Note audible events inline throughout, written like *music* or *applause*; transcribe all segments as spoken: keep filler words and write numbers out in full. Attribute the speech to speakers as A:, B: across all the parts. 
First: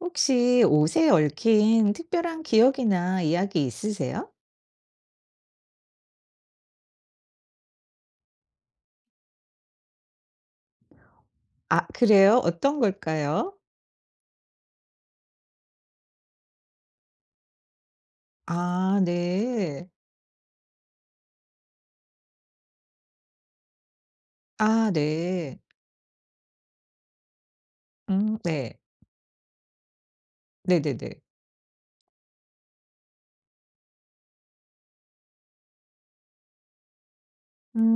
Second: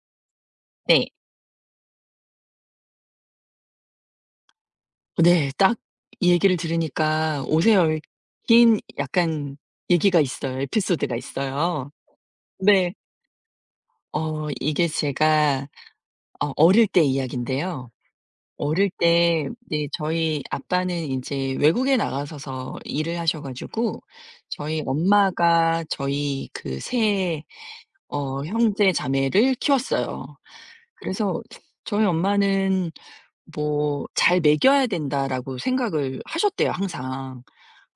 A: 혹시
B: 네.
A: 옷에 얽힌 특별한 기억이나 이야기 있으세요?
B: 네. 딱 이 얘기를 들으니까 옷에 얽힌 약간 얘기가 있어요. 에피소드가
A: 아
B: 있어요.
A: 그래요? 어떤
B: 네.
A: 걸까요?
B: 어 이게 제가 어 어릴 때 이야기인데요. 어릴
A: 아
B: 때, 네,
A: 네.
B: 저희 아빠는 이제 외국에 나가셔서 일을 하셔 가지고 저희
A: 아 네.
B: 엄마가 저희 그 세
A: 음
B: 어
A: 네.
B: 형제 자매를 키웠어요.
A: 네네네.
B: 그래서 저희 엄마는 뭐 '잘 먹여야 된다.'라고 생각을 하셨대요 항상.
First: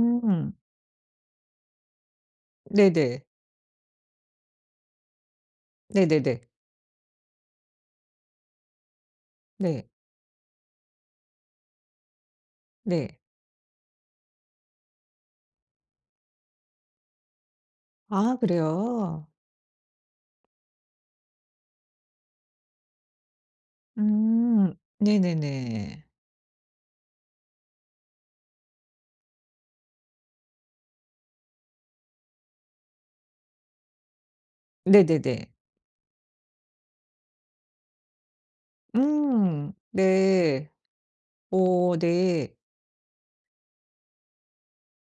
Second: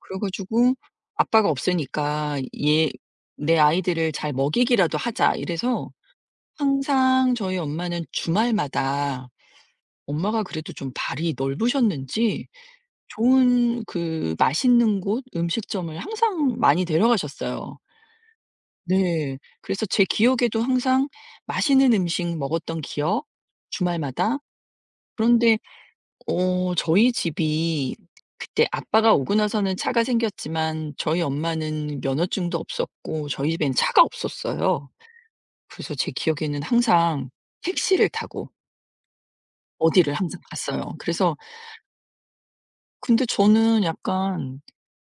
B: 그래 가지고 아빠가 없으니까 얘
A: 네네.
B: "내 아이들을 잘 먹이기라도 하자." 이래서
A: 네네네.
B: 항상 저희 엄마는 주말마다
A: 네.
B: 엄마가 그래도 좀 발이 넓으셨는지
A: 네.
B: 좋은 그 맛있는 곳 음식점을 항상 많이 데려가셨어요.
A: 아 그래요?
B: 네. 그래서 제 기억에도 항상 맛있는 음식 먹었던 기억, 주말마다.
A: 음.
B: 그런데
A: 네네네.
B: 어 저희 집이 그때 아빠가 오고 나서는 차가 생겼지만 저희 엄마는 면허증도 없었고 저희 집엔 차가 없었어요.
A: 네네네.
B: 그래서 제 기억에는 항상 택시를 타고
A: 음.
B: 어디를 항상
A: 네.
B: 갔어요. 그래서
A: 오 네.
B: 근데 저는 약간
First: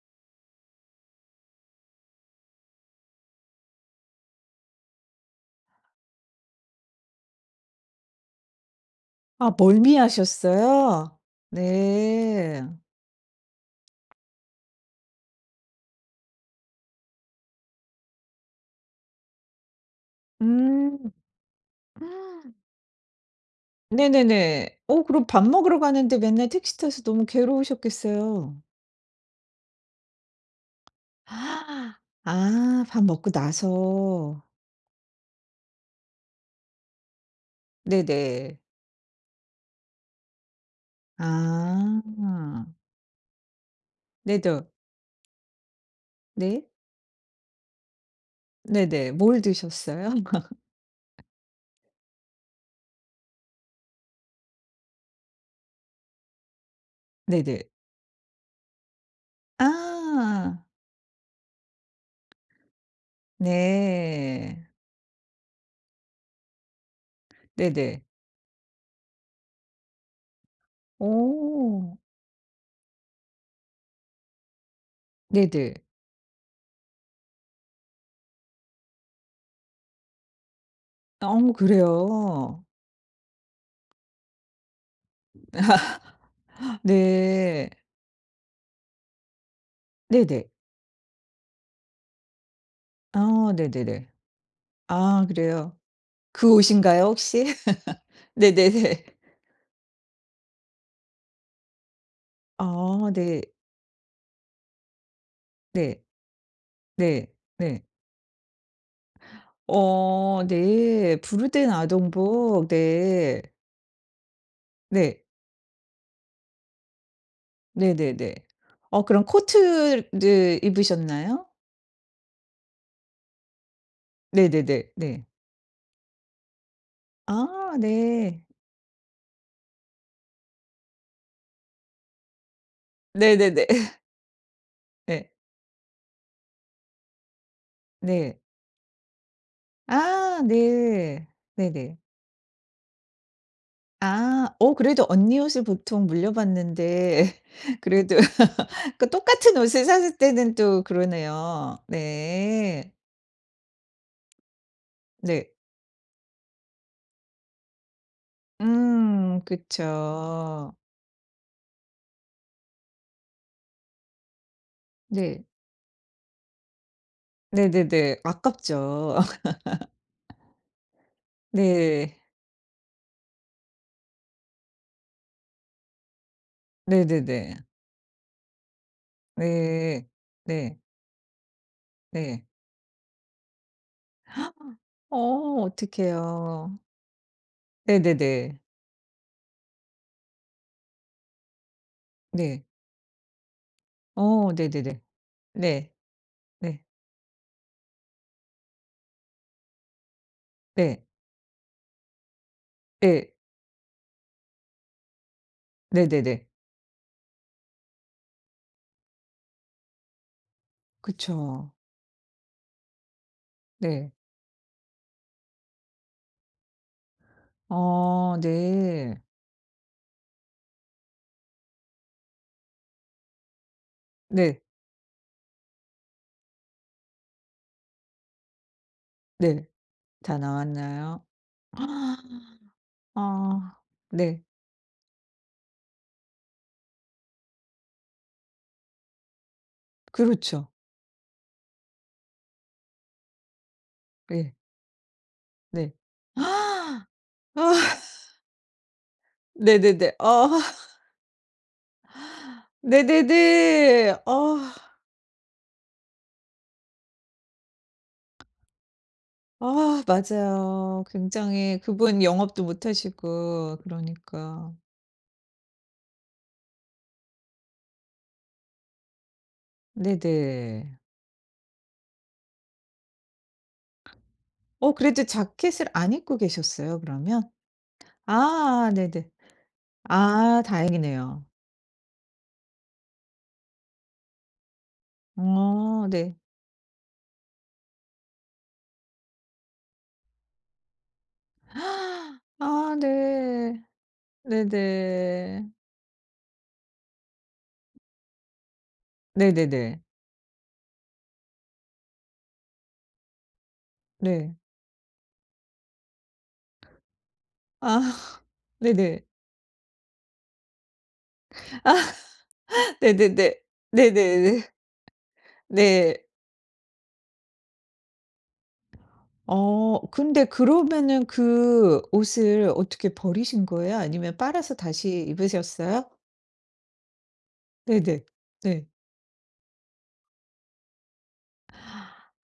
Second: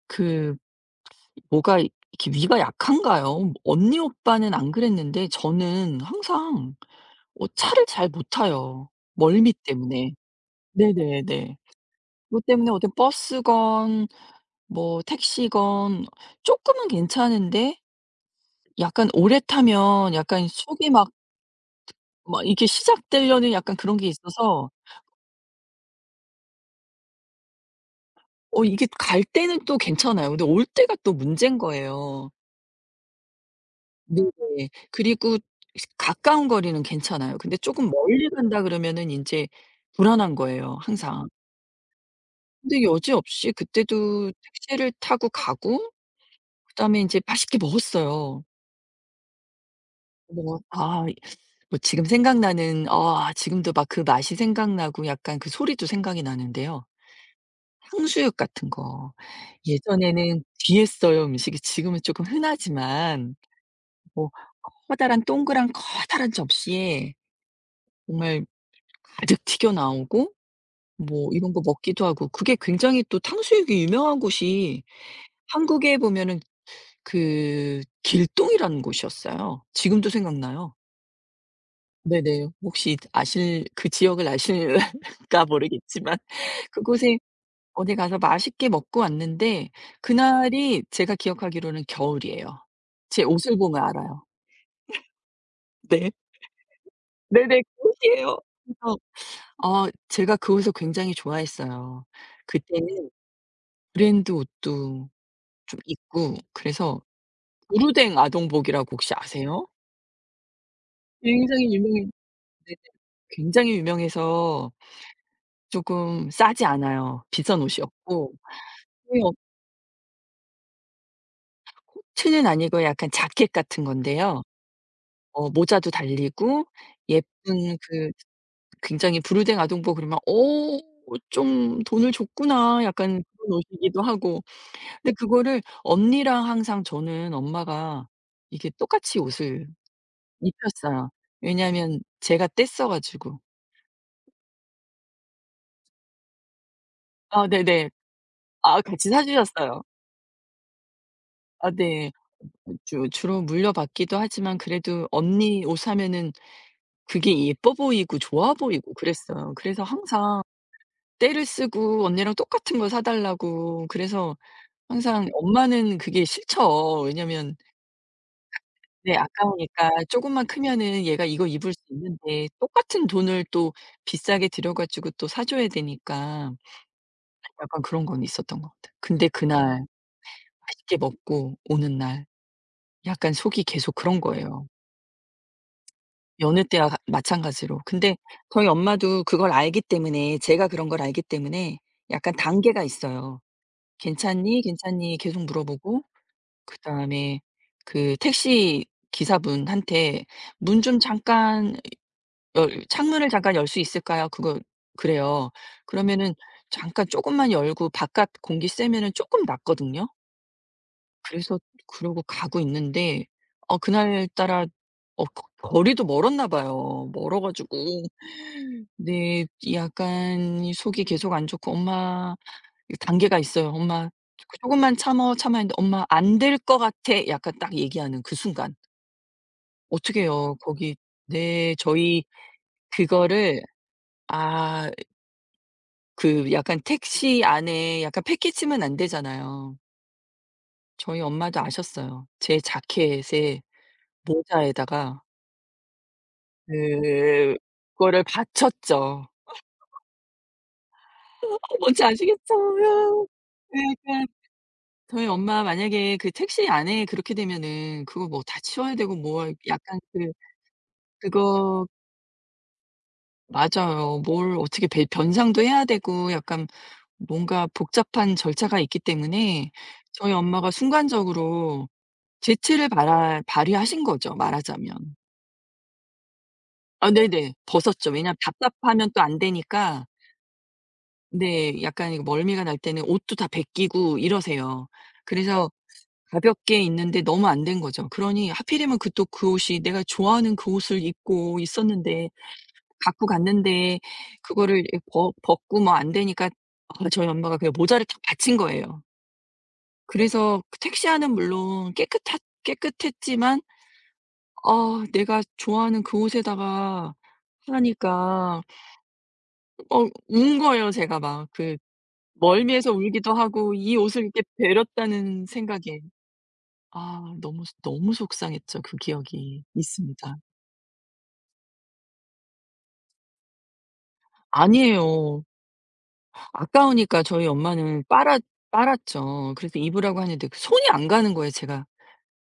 B: 그 뭐가 이- 이렇게 위가 약한가요? 언니 오빠는 안 그랬는데 저는 항상 어 차를 잘 못 타요,
A: 아
B: 멀미 때문에.
A: 멀미하셨어요?
B: 네네네. 그것
A: 네.
B: 때문에 어떤 버스건 뭐 택시건 쪼끔은 괜찮은데 약간 오래 타면 약간 속이 막
A: 음.
B: 막 이게 시작되려는 약간 그런 게 있어서
A: 네네네. 어 그럼 밥 먹으러 가는데 맨날 택시 타서 너무 괴로우셨겠어요.
B: 어 이게 갈 때는 또 괜찮아요. 근데 올 때가 또 문제인
A: 아
B: 거예요.
A: 아 밥 먹고 나서.
B: 네네. 그리고 시 가까운 거리는 괜찮아요. 근데 쪼금 멀리
A: 네네.
B: 간다 그러면은 인제 불안한 거예요 항상.
A: 아.
B: 근데 여지없이 그때도
A: 네네.
B: 택시를 타고 가고
A: 네.
B: 그다음에 인제 맛있게 먹었어요.
A: 네네. 뭘 드셨어요? *laughs*
B: 뭐아 뭐 지금 생각나는 아 지금도 막 그 맛이 생각나고 약간 그 소리도 생각이 나는데요.
A: 네네.
B: 탕수육 같은 거. 예전에는
A: 아.
B: 귀했어요, 음식이. 지금은 쪼끔 흔하지만 뭐
A: 네.
B: 커다란 동그란 커다란 접시에
A: 네네.
B: 정말 가득 튀겨 나오고 뭐 이런 거
A: 오
B: 먹기도 하고 그게 굉장히 또 탕수육이 유명한 곳이
A: 네네.
B: 한국에 보면은 그 길동이라는 곳이었어요. 지금도 생각나요.
A: 어
B: 네네.
A: 그래요?
B: 혹시 아실, 그 지역을 아실까 모르겠지만 *laughs* 그곳에
A: 네.
B: 어디 가서 맛있게 먹고 왔는데
A: 네네.
B: 그날이 제가 기억하기로는 겨울이에요. 제
A: 아
B: 옷을 보면
A: 네네네.
B: 알아요.
A: 아 그래요?
B: 네.
A: 그 옷인가요 혹시?
B: 네네. 그
A: *laughs*
B: 옷이에요. 그래서
A: 네네네.
B: 어 제가 그 옷을 굉장히 좋아했어요. 그때는
A: 아 네.
B: 브랜드 옷도 좀
A: 네.
B: 입고 그래서
A: 네. 네.
B: 보르댕 아동복이라고 혹시 아세요?
A: 어 네. 부르덴
B: 굉장히 유명해
A: 아동복.
B: 네네.
A: 네.
B: 굉장히 유명해서
A: 네.
B: 쪼금 싸지 않아요. 비싼
A: 네 네
B: 옷이었고.
A: 네. 어
B: 네.
A: 그럼 코트를 입으셨나요?
B: 코트는 아니고 약간 자켓 같은 건데요.
A: 네네 네. 네. 네, 네.
B: 어 모자도 달리고 예쁜
A: 아
B: 그
A: 네.
B: 굉장히 부르댕 아동복 그러면 '어 좀 돈을 줬구나.' 약간
A: 네네네.
B: 그런
A: 네. 네. *laughs*
B: 옷이기도 하고. 근데 그거를 언니랑 항상 저는 엄마가
A: 네, 네.
B: 이게 똑같이 옷을
A: 아
B: 입혔어요.
A: 네. 네네.
B: 왜냐하면 제가 뗐어 가지고.
A: 아 어 그래도 언니 옷을 보통 물려봤는데
B: 아
A: *laughs*
B: 네네.
A: 그래도
B: 아
A: *laughs* 그
B: 같이 사
A: 똑같은
B: 주셨어요.
A: 옷을 샀을 때는 또
B: 아
A: 그러네요.
B: 네.
A: 네.
B: 주 주로 물려받기도 하지만 그래도
A: 네.
B: 언니 옷 하면은 그게 예뻐 보이고 좋아 보이고
A: 음
B: 그랬어요. 그래서 항상
A: 그쵸.
B: 떼를 쓰고 언니랑 똑같은 거 사 달라고 그래서 항상
A: 네.
B: 엄마는 그게 싫죠. 왜냐면
A: 네네네.
B: 네
A: 아깝죠. *laughs*
B: 아까우니까 조금만 크면은 얘가 이거 입을 수
A: 네.
B: 있는데 똑같은 돈을 또 비싸게 들여 가지고 또 사 줘야 되니까
A: 네네네.
B: 약간 그런 건 있었던 것 같아요. 근데 그날
A: 네. 네.
B: 맛있게 먹고 오는 날
A: 네.
B: 약간 속이 계속 그런 거예요.
A: 어
B: 여느
A: 어떡해요.
B: 때와 가- 마찬가지로. 근데
A: 네네네.
B: 저희 엄마도 그걸 알기 때문에 제가 그런 걸 알기 때문에 약간
A: 네.
B: 단계가 있어요.
A: 어
B: "괜찮니?
A: 네네네.
B: 괜찮니?" 계속
A: 네.
B: 물어보고
A: 네.
B: 그다음에 그 택시 기사분한테 "문 좀
A: 네.
B: 잠깐 열 창문을
A: 네.
B: 잠깐 열 수 있을까요?" 그거 그래요. 그러면은
A: 네네네.
B: 잠깐 조금만 열고 바깥 공기 쐬면은 조금 낫거든요. 그래서
A: 그쵸.
B: 그러고 가고 있는데 어
A: 네.
B: 그날따라 어 거 거리도 멀었나 봐요. 멀어 가지고
A: 어 네.
B: 네 약간 이 속이 계속 안 좋고 "엄마" 이 단계가 있어요. "엄마
A: 네.
B: 그금만 참어." 참아 했는데 "엄마 안 될 것 같아." 약간 딱 얘기하는 그 순간
A: 네. 다
B: 어떡해요. 거기
A: 나왔나요?
B: 네 저희
A: *gasps*
B: 그거를
A: 아 네.
B: 아 그 약간 택시 안에 약간 패키치면 안 되잖아요.
A: 그렇죠.
B: 저희 엄마도 아셨어요. 제 자켓에
A: 네
B: 모자에다가
A: 네. *gasps*
B: 그
A: 아
B: 거를 바쳤죠. "어,
A: 네네네. 어 *laughs*
B: 뭔지 아시겠죠? 아." 네
A: 네네네.
B: 약간
A: 어.
B: 저희 엄마 만약에 그 택시 안에 그렇게 되면은 그거 뭐 다 치워야 되고 뭐 약간
A: 아
B: 그
A: 맞아요. 굉장히
B: 그거
A: 그분 영업도 못 하시고
B: 맞아요. 뭘
A: 그러니까.
B: 어떻게 배 변상도 해야 되고 약간 뭔가 복잡한 절차가 있기 때문에 저희 엄마가
A: 네네.
B: 순간적으로 재치를 발하 발휘하신 거죠
A: 어
B: 말하자면.
A: 그래도 자켓을 안 입고 계셨어요
B: 아
A: 그러면?
B: 네네. 벗었죠. 왜냐면
A: 아
B: 답답하면 또
A: 네네.
B: 안 되니까.
A: 아 다행이네요.
B: 네. 약간 이거 멀미가 날 때는 옷도 다 벗기고 이러세요. 그래서
A: 어 네.
B: 가볍게 입는데 너무 안 된 거죠. 그러니 하필이면 그 또 그 옷이 내가 좋아하는 그 옷을 입고 있었는데
A: *gasps* 아
B: 갖고
A: 네.
B: 갔는데 그거를 벗
A: 네네.
B: 벗고 뭐 안 되니까 아 저희 엄마가 그냥 모자를 딱 받친 거예요.
A: 네네네.
B: 그래서 그 택시 안은 물론 깨끗하 깨끗했지만
A: 네.
B: 어, 내가 좋아하는 그 옷에다가
A: 아
B: 하니까
A: *laughs* 네네.
B: 어 운 거예요 제가 막. 그
A: *laughs* 아
B: 멀미에서 울기도
A: 네네네.
B: 하고 이 옷을 이렇게
A: 네네네.
B: 베렸다는 생각에
A: 네.
B: 아 너무 너무 속상했죠. 그 기억이
A: 어
B: 있습니다.
A: 근데 그러면은 그 옷을 어떻게 버리신 거예요? 아니면 빨아서 다시
B: 아니에요.
A: 입으셨어요?
B: 아까우니까 저희 엄마는
A: 네네.
B: 빨았
A: 네.
B: 빨았죠. 그래서 입으라고 하는데 그 손이 안 가는 거예요 제가.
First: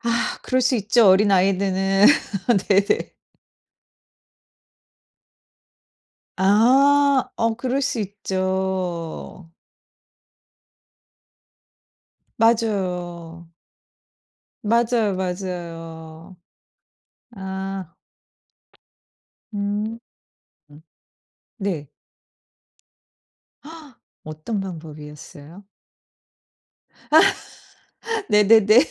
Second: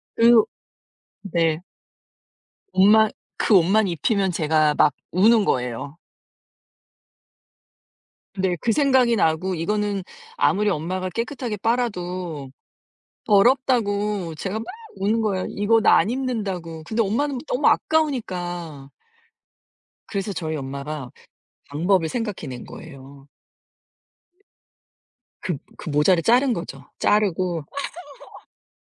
A: 아
B: 그
A: 그럴 수 있죠.
B: 네.
A: 어린아이들은. *laughs*
B: 옷만
A: 네네.
B: 그 옷만 입히면 제가 막 우는 거예요.
A: 아. 어 그럴 수
B: 네. 그 생각이
A: 있죠.
B: 나고 이거는 아무리 엄마가 깨끗하게 빨아도
A: 맞아요.
B: 더럽다고 제가 막
A: 맞아요,
B: 우는 거예요. "이거 나 안
A: 맞아요.
B: 입는다."고. 근데 엄마는 너무
A: 아.
B: 아까우니까
A: 음.
B: 그래서 저희 엄마가
A: 네.
B: 방법을 생각해 낸 거예요.
A: 헉, 어떤
B: 그
A: 방법이었어요?
B: 그 모자를 자른 거죠. 자르고
A: *laughs* 네네네.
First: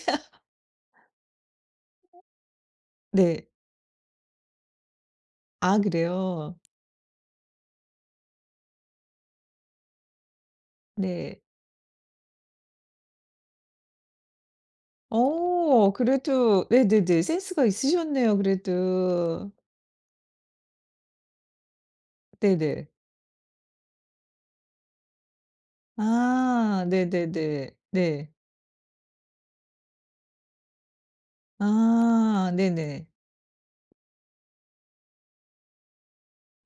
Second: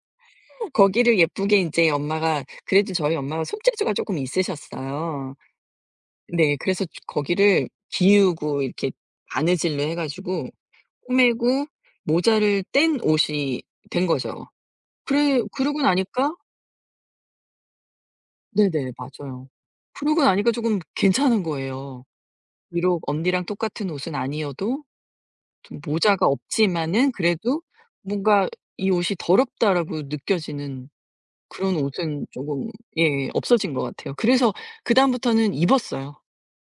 B: 거기를 예쁘게 이제 엄마가 그래도 저희 엄마가
A: 네.
B: 손재주가 조금 있으셨어요.
A: 아
B: 네.
A: 그래요?
B: 그래서 주 거기를 기우고 이렇게 바느질로 해 가지고
A: 네.
B: 꿰매고 모자를 뗀 옷이 된 거죠. 그래 그러고
A: 어
B: 나니까
A: 그래도 네네네. 센스가 있으셨네요
B: 네네. 맞아요.
A: 그래도.
B: 그러고 나니까 조금 괜찮은 거예요.
A: 네네.
B: 비록 언니랑 똑같은 옷은 아니어도 좀 모자가
A: 아
B: 없지만은 그래도
A: 네네네. 네.
B: 뭔가 '이 옷이 더럽다.'라고 느껴지는 그런 옷은
A: 아
B: 쪼금
A: 네네.
B: 예 없어진 것 같아요. 그래서 그다음부터는 입었어요.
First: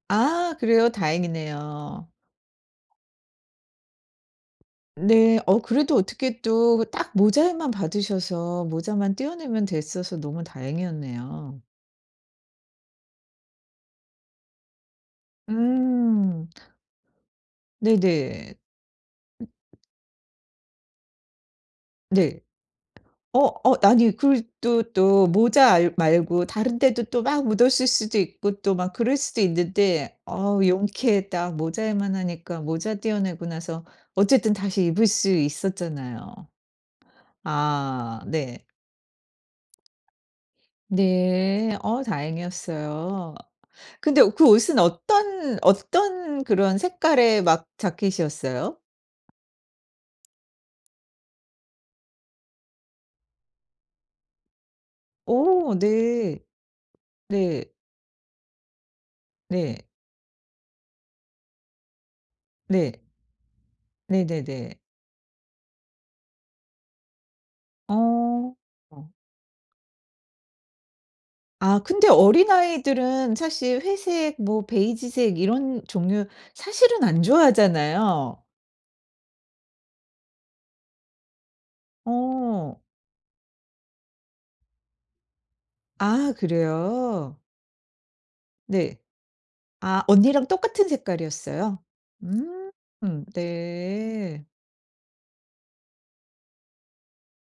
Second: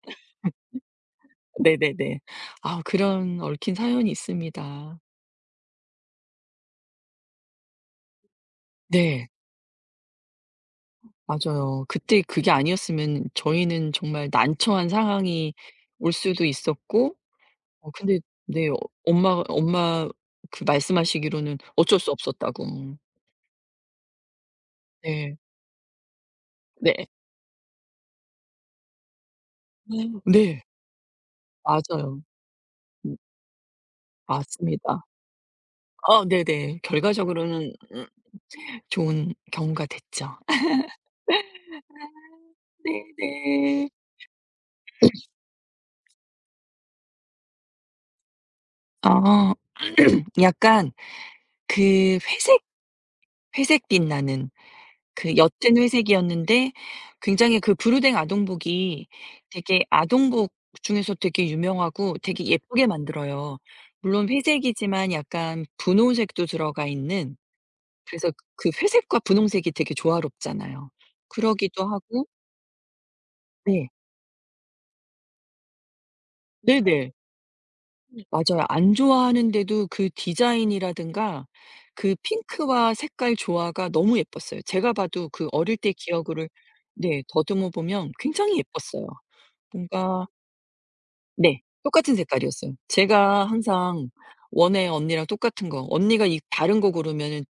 A: 아 그래요? 다행이네요.
B: 네네네. 아 그런 얽힌 사연이 있습니다.
A: 네. 어 그래도 어떻게 또 딱 모자만 받으셔서 모자만
B: 네.
A: 떼어내면 됐어서 너무 다행이었네요.
B: 맞아요. 그때 그게 아니었으면 저희는 정말 난처한 상황이 올 수도
A: 음.
B: 있었고 어 근데
A: 네네.
B: 네. 어 엄마 엄마 그 말씀하시기로는 어쩔 수
A: 네.
B: 없었다고.
A: 어 어 아니 그리고 또 또
B: 네.
A: 모자 알 말고 다른 데도
B: 네.
A: 또 막 묻었을 수도 있고 또 막 그럴 수도 있는데 어
B: 네.
A: 용케 딱 모자에만
B: 맞아요.
A: 하니까 모자 떼어내고 나서 어쨌든 다시
B: 맞습니다.
A: 입을 수
B: 어
A: 있었잖아요.
B: 네네. 결과적으로는 음
A: 아 네.
B: 좋은 경우가 됐죠. *laughs*
A: 네. 어 다행이었어요.
B: 네네.
A: 근데 그 옷은 어떤 어떤 그런 색깔의 막 자켓이었어요?
B: 어, 약간 그 회색 회색빛 나는 그
A: 오
B: 옅은
A: 네.
B: 회색이었는데 굉장히
A: 네.
B: 그 브루댕 아동복이
A: 네.
B: 되게 아동복 중에서 되게 유명하고 되게 예쁘게
A: 네.
B: 만들어요.
A: 네
B: 물론
A: 네네.
B: 회색이지만 약간 분홍색도 들어가 있는, 그래서
A: 어.
B: 그 회색과 분홍색이 되게 조화롭잖아요.
A: 아
B: 그러기도
A: 근데
B: 하고
A: 어린아이들은 사실
B: 네.
A: 회색 뭐 베이지색 이런 종류 사실은
B: 네네.
A: 안 좋아하잖아요.
B: 맞아요. 안 좋아하는데도 그 디자인이라든가 그
A: 어.
B: 핑크와 색깔 조화가 너무 예뻤어요. 제가 봐도 그 어릴 때
A: 아
B: 기억을 네
A: 그래요?
B: 더듬어 보면 굉장히
A: 네.
B: 예뻤어요.
A: 아
B: 뭔가
A: 언니랑 똑같은
B: 네.
A: 색깔이었어요?
B: 똑같은 색깔이었어요.
A: 음.
B: 제가 항상
A: 네.
B: 원해 언니랑 똑같은 거. 언니가 이 다른 거 고르면은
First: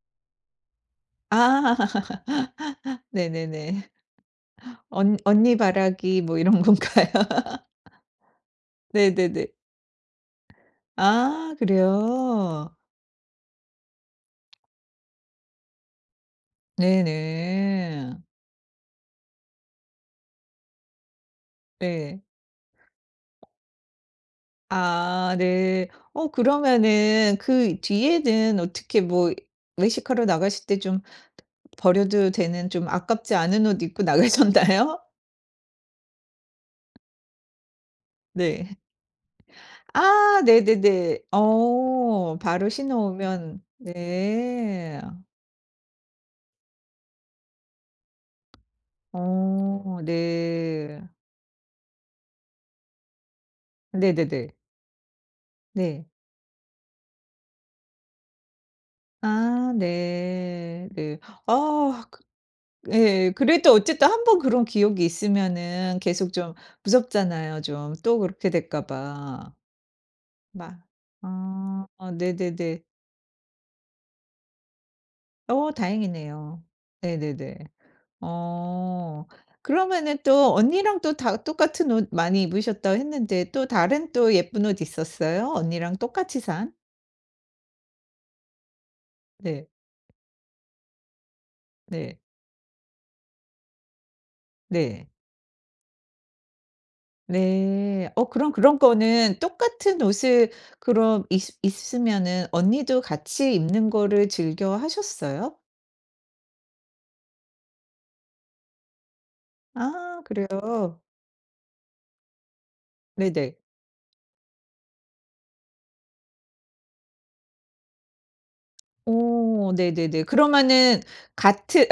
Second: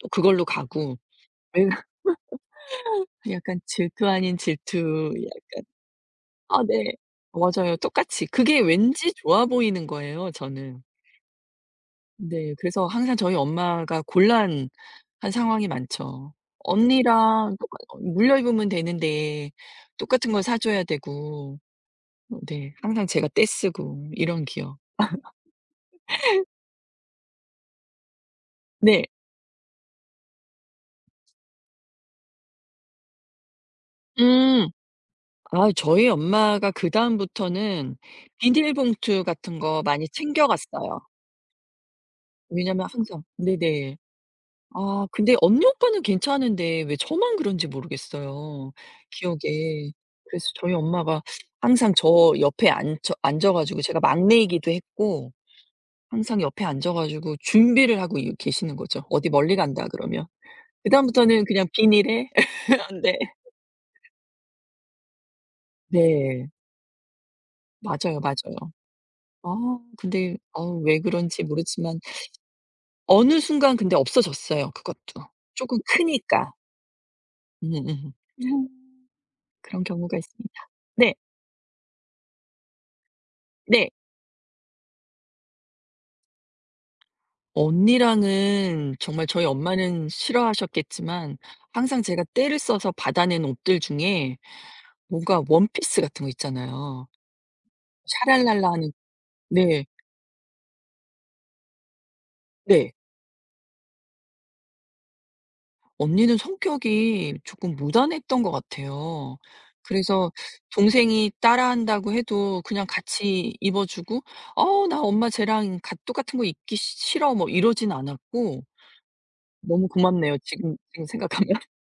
B: 또 그걸로 가고
A: 아. *laughs*
B: *laughs* 약간
A: 네네네.
B: 질투 아닌 질투
A: 언 언니
B: 약간
A: 바라기 뭐 이런
B: 아 네.
A: 건가요?
B: 맞아요. 똑같이. 그게
A: *laughs*
B: 왠지 좋아
A: 네네네.
B: 보이는 거예요 저는.
A: 아
B: 네.
A: 그래요?
B: 그래서 항상 저희 엄마가 곤란 한 상황이 많죠. 언니랑 똑같 어
A: 네네.
B: 물려 입으면 되는데 똑같은 걸 사 줘야 되고
A: 네.
B: 어 네 항상 제가 떼쓰고 이런 기억.
A: 아 네. 어 그러면은 그 뒤에는 어떻게
B: 네.
A: 뭐 외식하러 나가실 때 좀 버려도 되는 좀 아깝지 않은 옷 입고
B: 음.
A: 나가셨나요?
B: 아 저희 엄마가 그다음부터는
A: *laughs* 네.
B: 비닐봉투 같은 거 많이
A: 아
B: 챙겨 갔어요.
A: 네네네. 어 바로
B: 왜냐면 항상
A: 신어오면
B: 네네.
A: 네.
B: 아 근데 언니 오빠는 괜찮은데 왜 저만 그런지 모르겠어요, 기억에.
A: 어
B: 그래서 저희
A: 네.
B: 엄마가 항상 저 옆에 앉혀 앉아 가지고 제가
A: 네네네.
B: 막내이기도 했고
A: 네.
B: 항상 옆에 앉아 가지고 준비를 하고 이 계시는 거죠. 어디 멀리
A: 아
B: 간다 그러면.
A: 네. 네.
B: 그다음부터는 그냥
A: 아
B: 비닐에 *laughs* 네.
A: 예. 그래도 어쨌든 한번 그런 기억이 있으면은 계속
B: 네.
A: 좀 무섭잖아요 좀. 또
B: 맞아요,
A: 그렇게
B: 맞아요.
A: 될까 봐.
B: 아 근데
A: 막
B: 아우 왜 그런지
A: 아.
B: 모르지만
A: 어, 네네네.
B: 어느 순간 근데 없어졌어요, 그것도. 조
A: 어
B: 금 크니까.
A: 다행이네요. 네네네.
B: 음음.
A: 어.
B: 그런
A: 그러면은
B: 경우가 있습니다.
A: 또 언니랑 또
B: 네.
A: 다 똑같은 옷 많이 입으셨다고 했는데 또
B: 네.
A: 다른 또 예쁜 옷 있었어요? 언니랑 똑같이 산?
B: 언니랑은 정말 저희
A: 네.
B: 엄마는 싫어하셨겠지만 항상
A: 네.
B: 제가 떼를 써서 받아 낸 옷들 중에
A: 네.
B: 뭔가 원피스 같은 거 있잖아요.
A: 네. 어 그럼
B: 샤랄랄라
A: 그런
B: 하는
A: 거는
B: 네.
A: 똑같은 옷을 그럼 있으 있으면은
B: 네.
A: 언니도 같이 입는 거를 즐겨 하셨어요?
B: 언니는 성격이 조금 무단했던 것 같아요.
A: 아
B: 그래서
A: 그래요?
B: 동생이 따라한다고 해도 그냥 같이
A: 네네.
B: 입어 주고 "어 나 엄마 쟤랑 같 똑같은 거 입기 시 싫어." 뭐 이러진 않았고
A: 오,
B: 너무
A: 네네네.
B: 고맙네요. 지금
A: 그러면은
B: 지금 생각하면. *laughs*
A: 같은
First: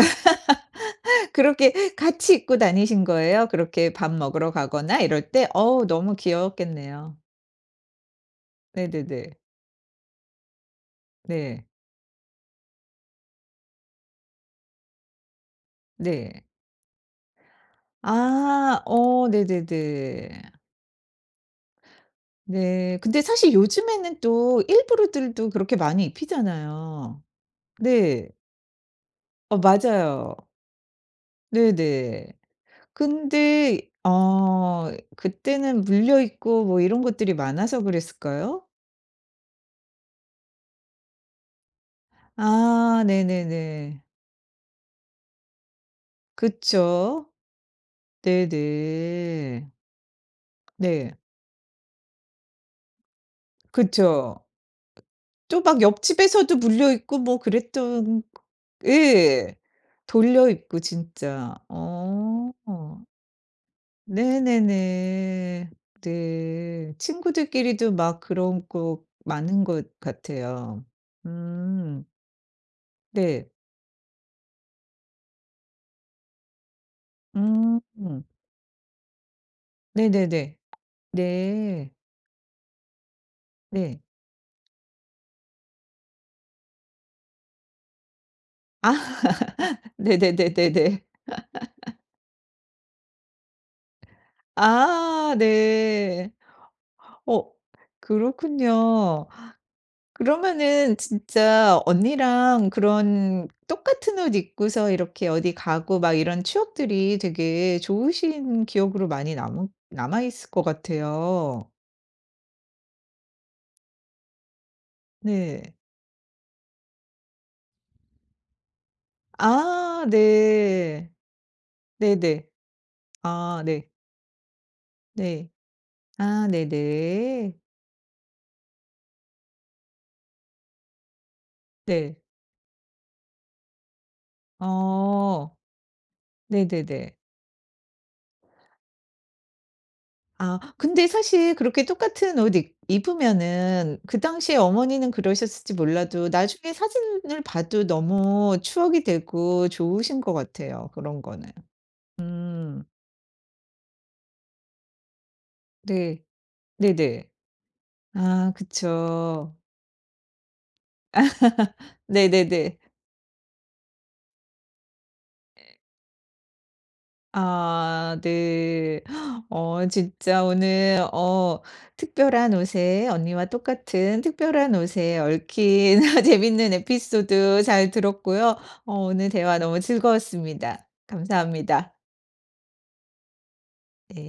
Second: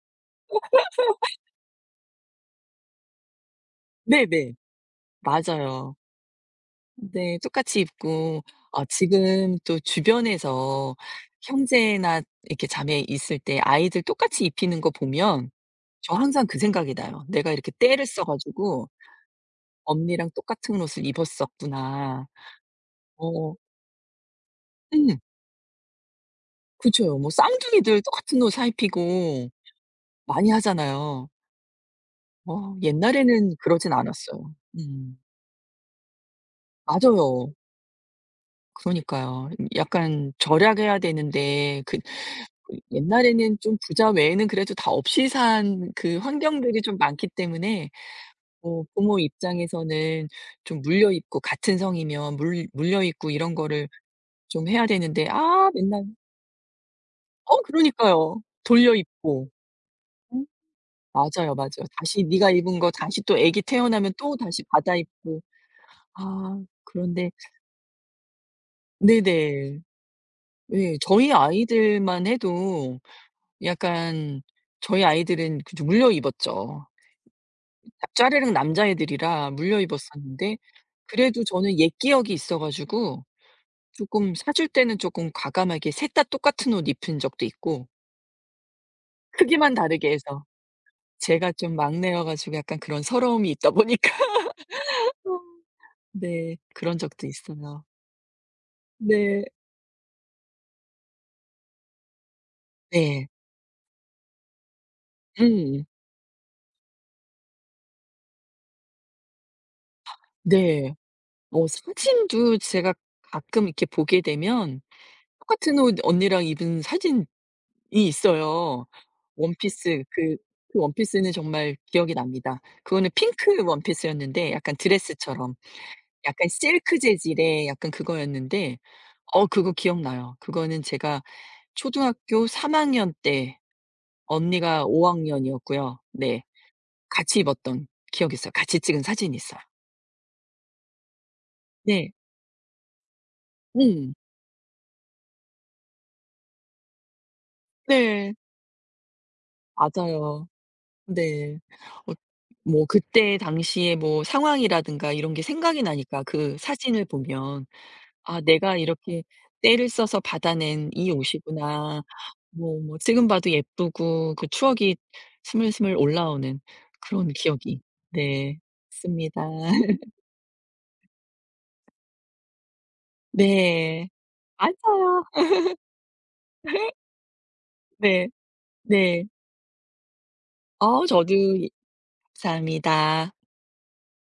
A: *laughs* 그렇게 같이 입고 다니신 거예요? 그렇게 밥 먹으러
B: 네네.
A: 가거나 이럴 때? 어우
B: 맞아요.
A: 너무 귀여웠겠네요.
B: 네. 똑같이 입고 아
A: 네네네.
B: 지금 또 주변에서
A: 네.
B: 형제나 이렇게 자매 있을 때 아이들 똑같이 입히는 거 보면 저
A: 네.
B: 항상 그 생각이 나요. 내가 이렇게 떼를 써
A: 아
B: 가지고
A: 어
B: 언니랑
A: 네네네.
B: 똑같은 옷을 입었었구나.
A: 네. 근데 사실
B: 어
A: 요즘에는 또
B: 음
A: 일부러들도 그렇게 많이
B: 그쵸.
A: 입히잖아요.
B: 뭐 쌍둥이들
A: 네.
B: 똑같은 옷 사입히고
A: 어 맞아요.
B: 많이 하잖아요.
A: 네네.
B: 어 옛날에는
A: 근데
B: 그러진 않았어요.
A: 어
B: 음.
A: 그때는 물려 있고 뭐 이런 것들이
B: 맞아요.
A: 많아서 그랬을까요?
B: 그러니까요. 음 약간 절약해야 되는데 그 그
A: 아
B: 옛날에는 좀
A: 네네네.
B: 부자 외에는 그래도 다 없이 산 그 환경들이 좀 많기
A: 그쵸.
B: 때문에 뭐 부모
A: 네네.
B: 입장에서는 좀
A: 네.
B: 물려 입고 같은 성이면 물 물려 입고 이런 거를
A: 그쵸.
B: 좀 해야 되는데
A: 또
B: 아
A: 막
B: 맨날
A: 옆집에서도 물려 있고 뭐
B: 어
A: 그랬던
B: 그러니까요. 돌려 입고.
A: 예.
B: 음.
A: 돌려 입고
B: 맞아요,
A: 진짜.
B: 맞아요. 다시 네가
A: 어.
B: 입은 거 다시 또 애기 태어나면 또다시 받아 입고.
A: 네네네.
B: 아
A: 네.
B: 그런데
A: 친구들끼리도 막 그런 거 많은
B: 네네.
A: 것 같아요.
B: 예. 저희
A: 음.
B: 아이들만 해도
A: 네.
B: 약간 저희 아이들은 그죠 물려 입었죠.
A: 음.
B: 잡짜르릉 남자애들이라 물려 입었었는데
A: 네네네.
B: 그래도 저는 옛
A: 네.
B: 기억이 있어 가지고
A: 네.
B: 쪼끔 사줄 때는 쪼끔 과감하게 셋 다 똑같은 옷 입힌 적도 있고
A: 아
B: 크기만
A: *laughs*
B: 다르게 해서
A: 네네네네네.
B: 제가 좀 막내여 가지고 약간 그런 서러움이 있다 보니까
A: 아
B: 어.
A: 네.
B: 네. 그런 적도
A: 어
B: 있어요.
A: 그렇군요.
B: 네.
A: 그러면은 진짜 언니랑
B: 네.
A: 그런 똑같은 옷 입고서 이렇게 어디
B: 음.
A: 가고 막 이런 추억들이 되게 좋으신 기억으로 많이 남 남아 있을 것
B: 네. 어
A: 같아요.
B: 사진도 제가 가끔 이렇게 보게 되면
A: 네.
B: 똑같은 옷 언니랑 입은 사진이 있어요. 원피스
A: 아
B: 그 그
A: 네.
B: 원피스는 정말 기억이
A: 네네.
B: 납니다. 그거는
A: 아
B: 핑크
A: 네.
B: 원피스였는데 약간
A: 네.
B: 드레스처럼 약간
A: 아
B: 실크
A: 네네.
B: 재질의 약간 그거였는데 어 그거 기억나요. 그거는 제가
A: 네.
B: 초등학교 삼 학년 때 언니가 오
A: 어.
B: 학년이었고요. 네.
A: 네네네.
B: 같이 입었던 기억이 있어요. 같이 찍은 사진이 있어요.
A: 아 근데 사실 그렇게
B: 네.
A: 똑같은 옷 입 입으면은
B: 음.
A: 그 당시에 어머니는 그러셨을지 몰라도 나중에 사진을 봐도
B: 네.
A: 너무 추억이 되고 좋으신 것
B: 맞아요.
A: 같아요, 그런 거는.
B: 네. 어
A: 음.
B: 뭐 그때 당시에 뭐 상황이라든가 이런 게 생각이 나니까
A: 네.
B: 그 사진을
A: 네네.
B: 보면 '아
A: 아
B: 내가 이렇게
A: 그쵸.
B: 때를 써서 받아낸 이 옷이구나.'
A: 네네네.
B: 뭐 뭐 지금 봐도 예쁘고 그 추억이 스물스물 올라오는 그런 기억이
A: 아
B: 네
A: 네.
B: 있습니다.
A: *gasps* 어
B: *laughs*
A: 진짜 오늘 어 특별한 옷에 언니와
B: 네.
A: 똑같은 특별한 옷에
B: 맞아요.
A: 얽힌 *laughs* 재밌는 에피소드 잘
B: 네.
A: 들었고요. 어
B: 네.
A: 오늘 대화 너무 즐거웠습니다.
B: 어 저도 이
A: 감사합니다.
B: 감사합니다.
A: 네.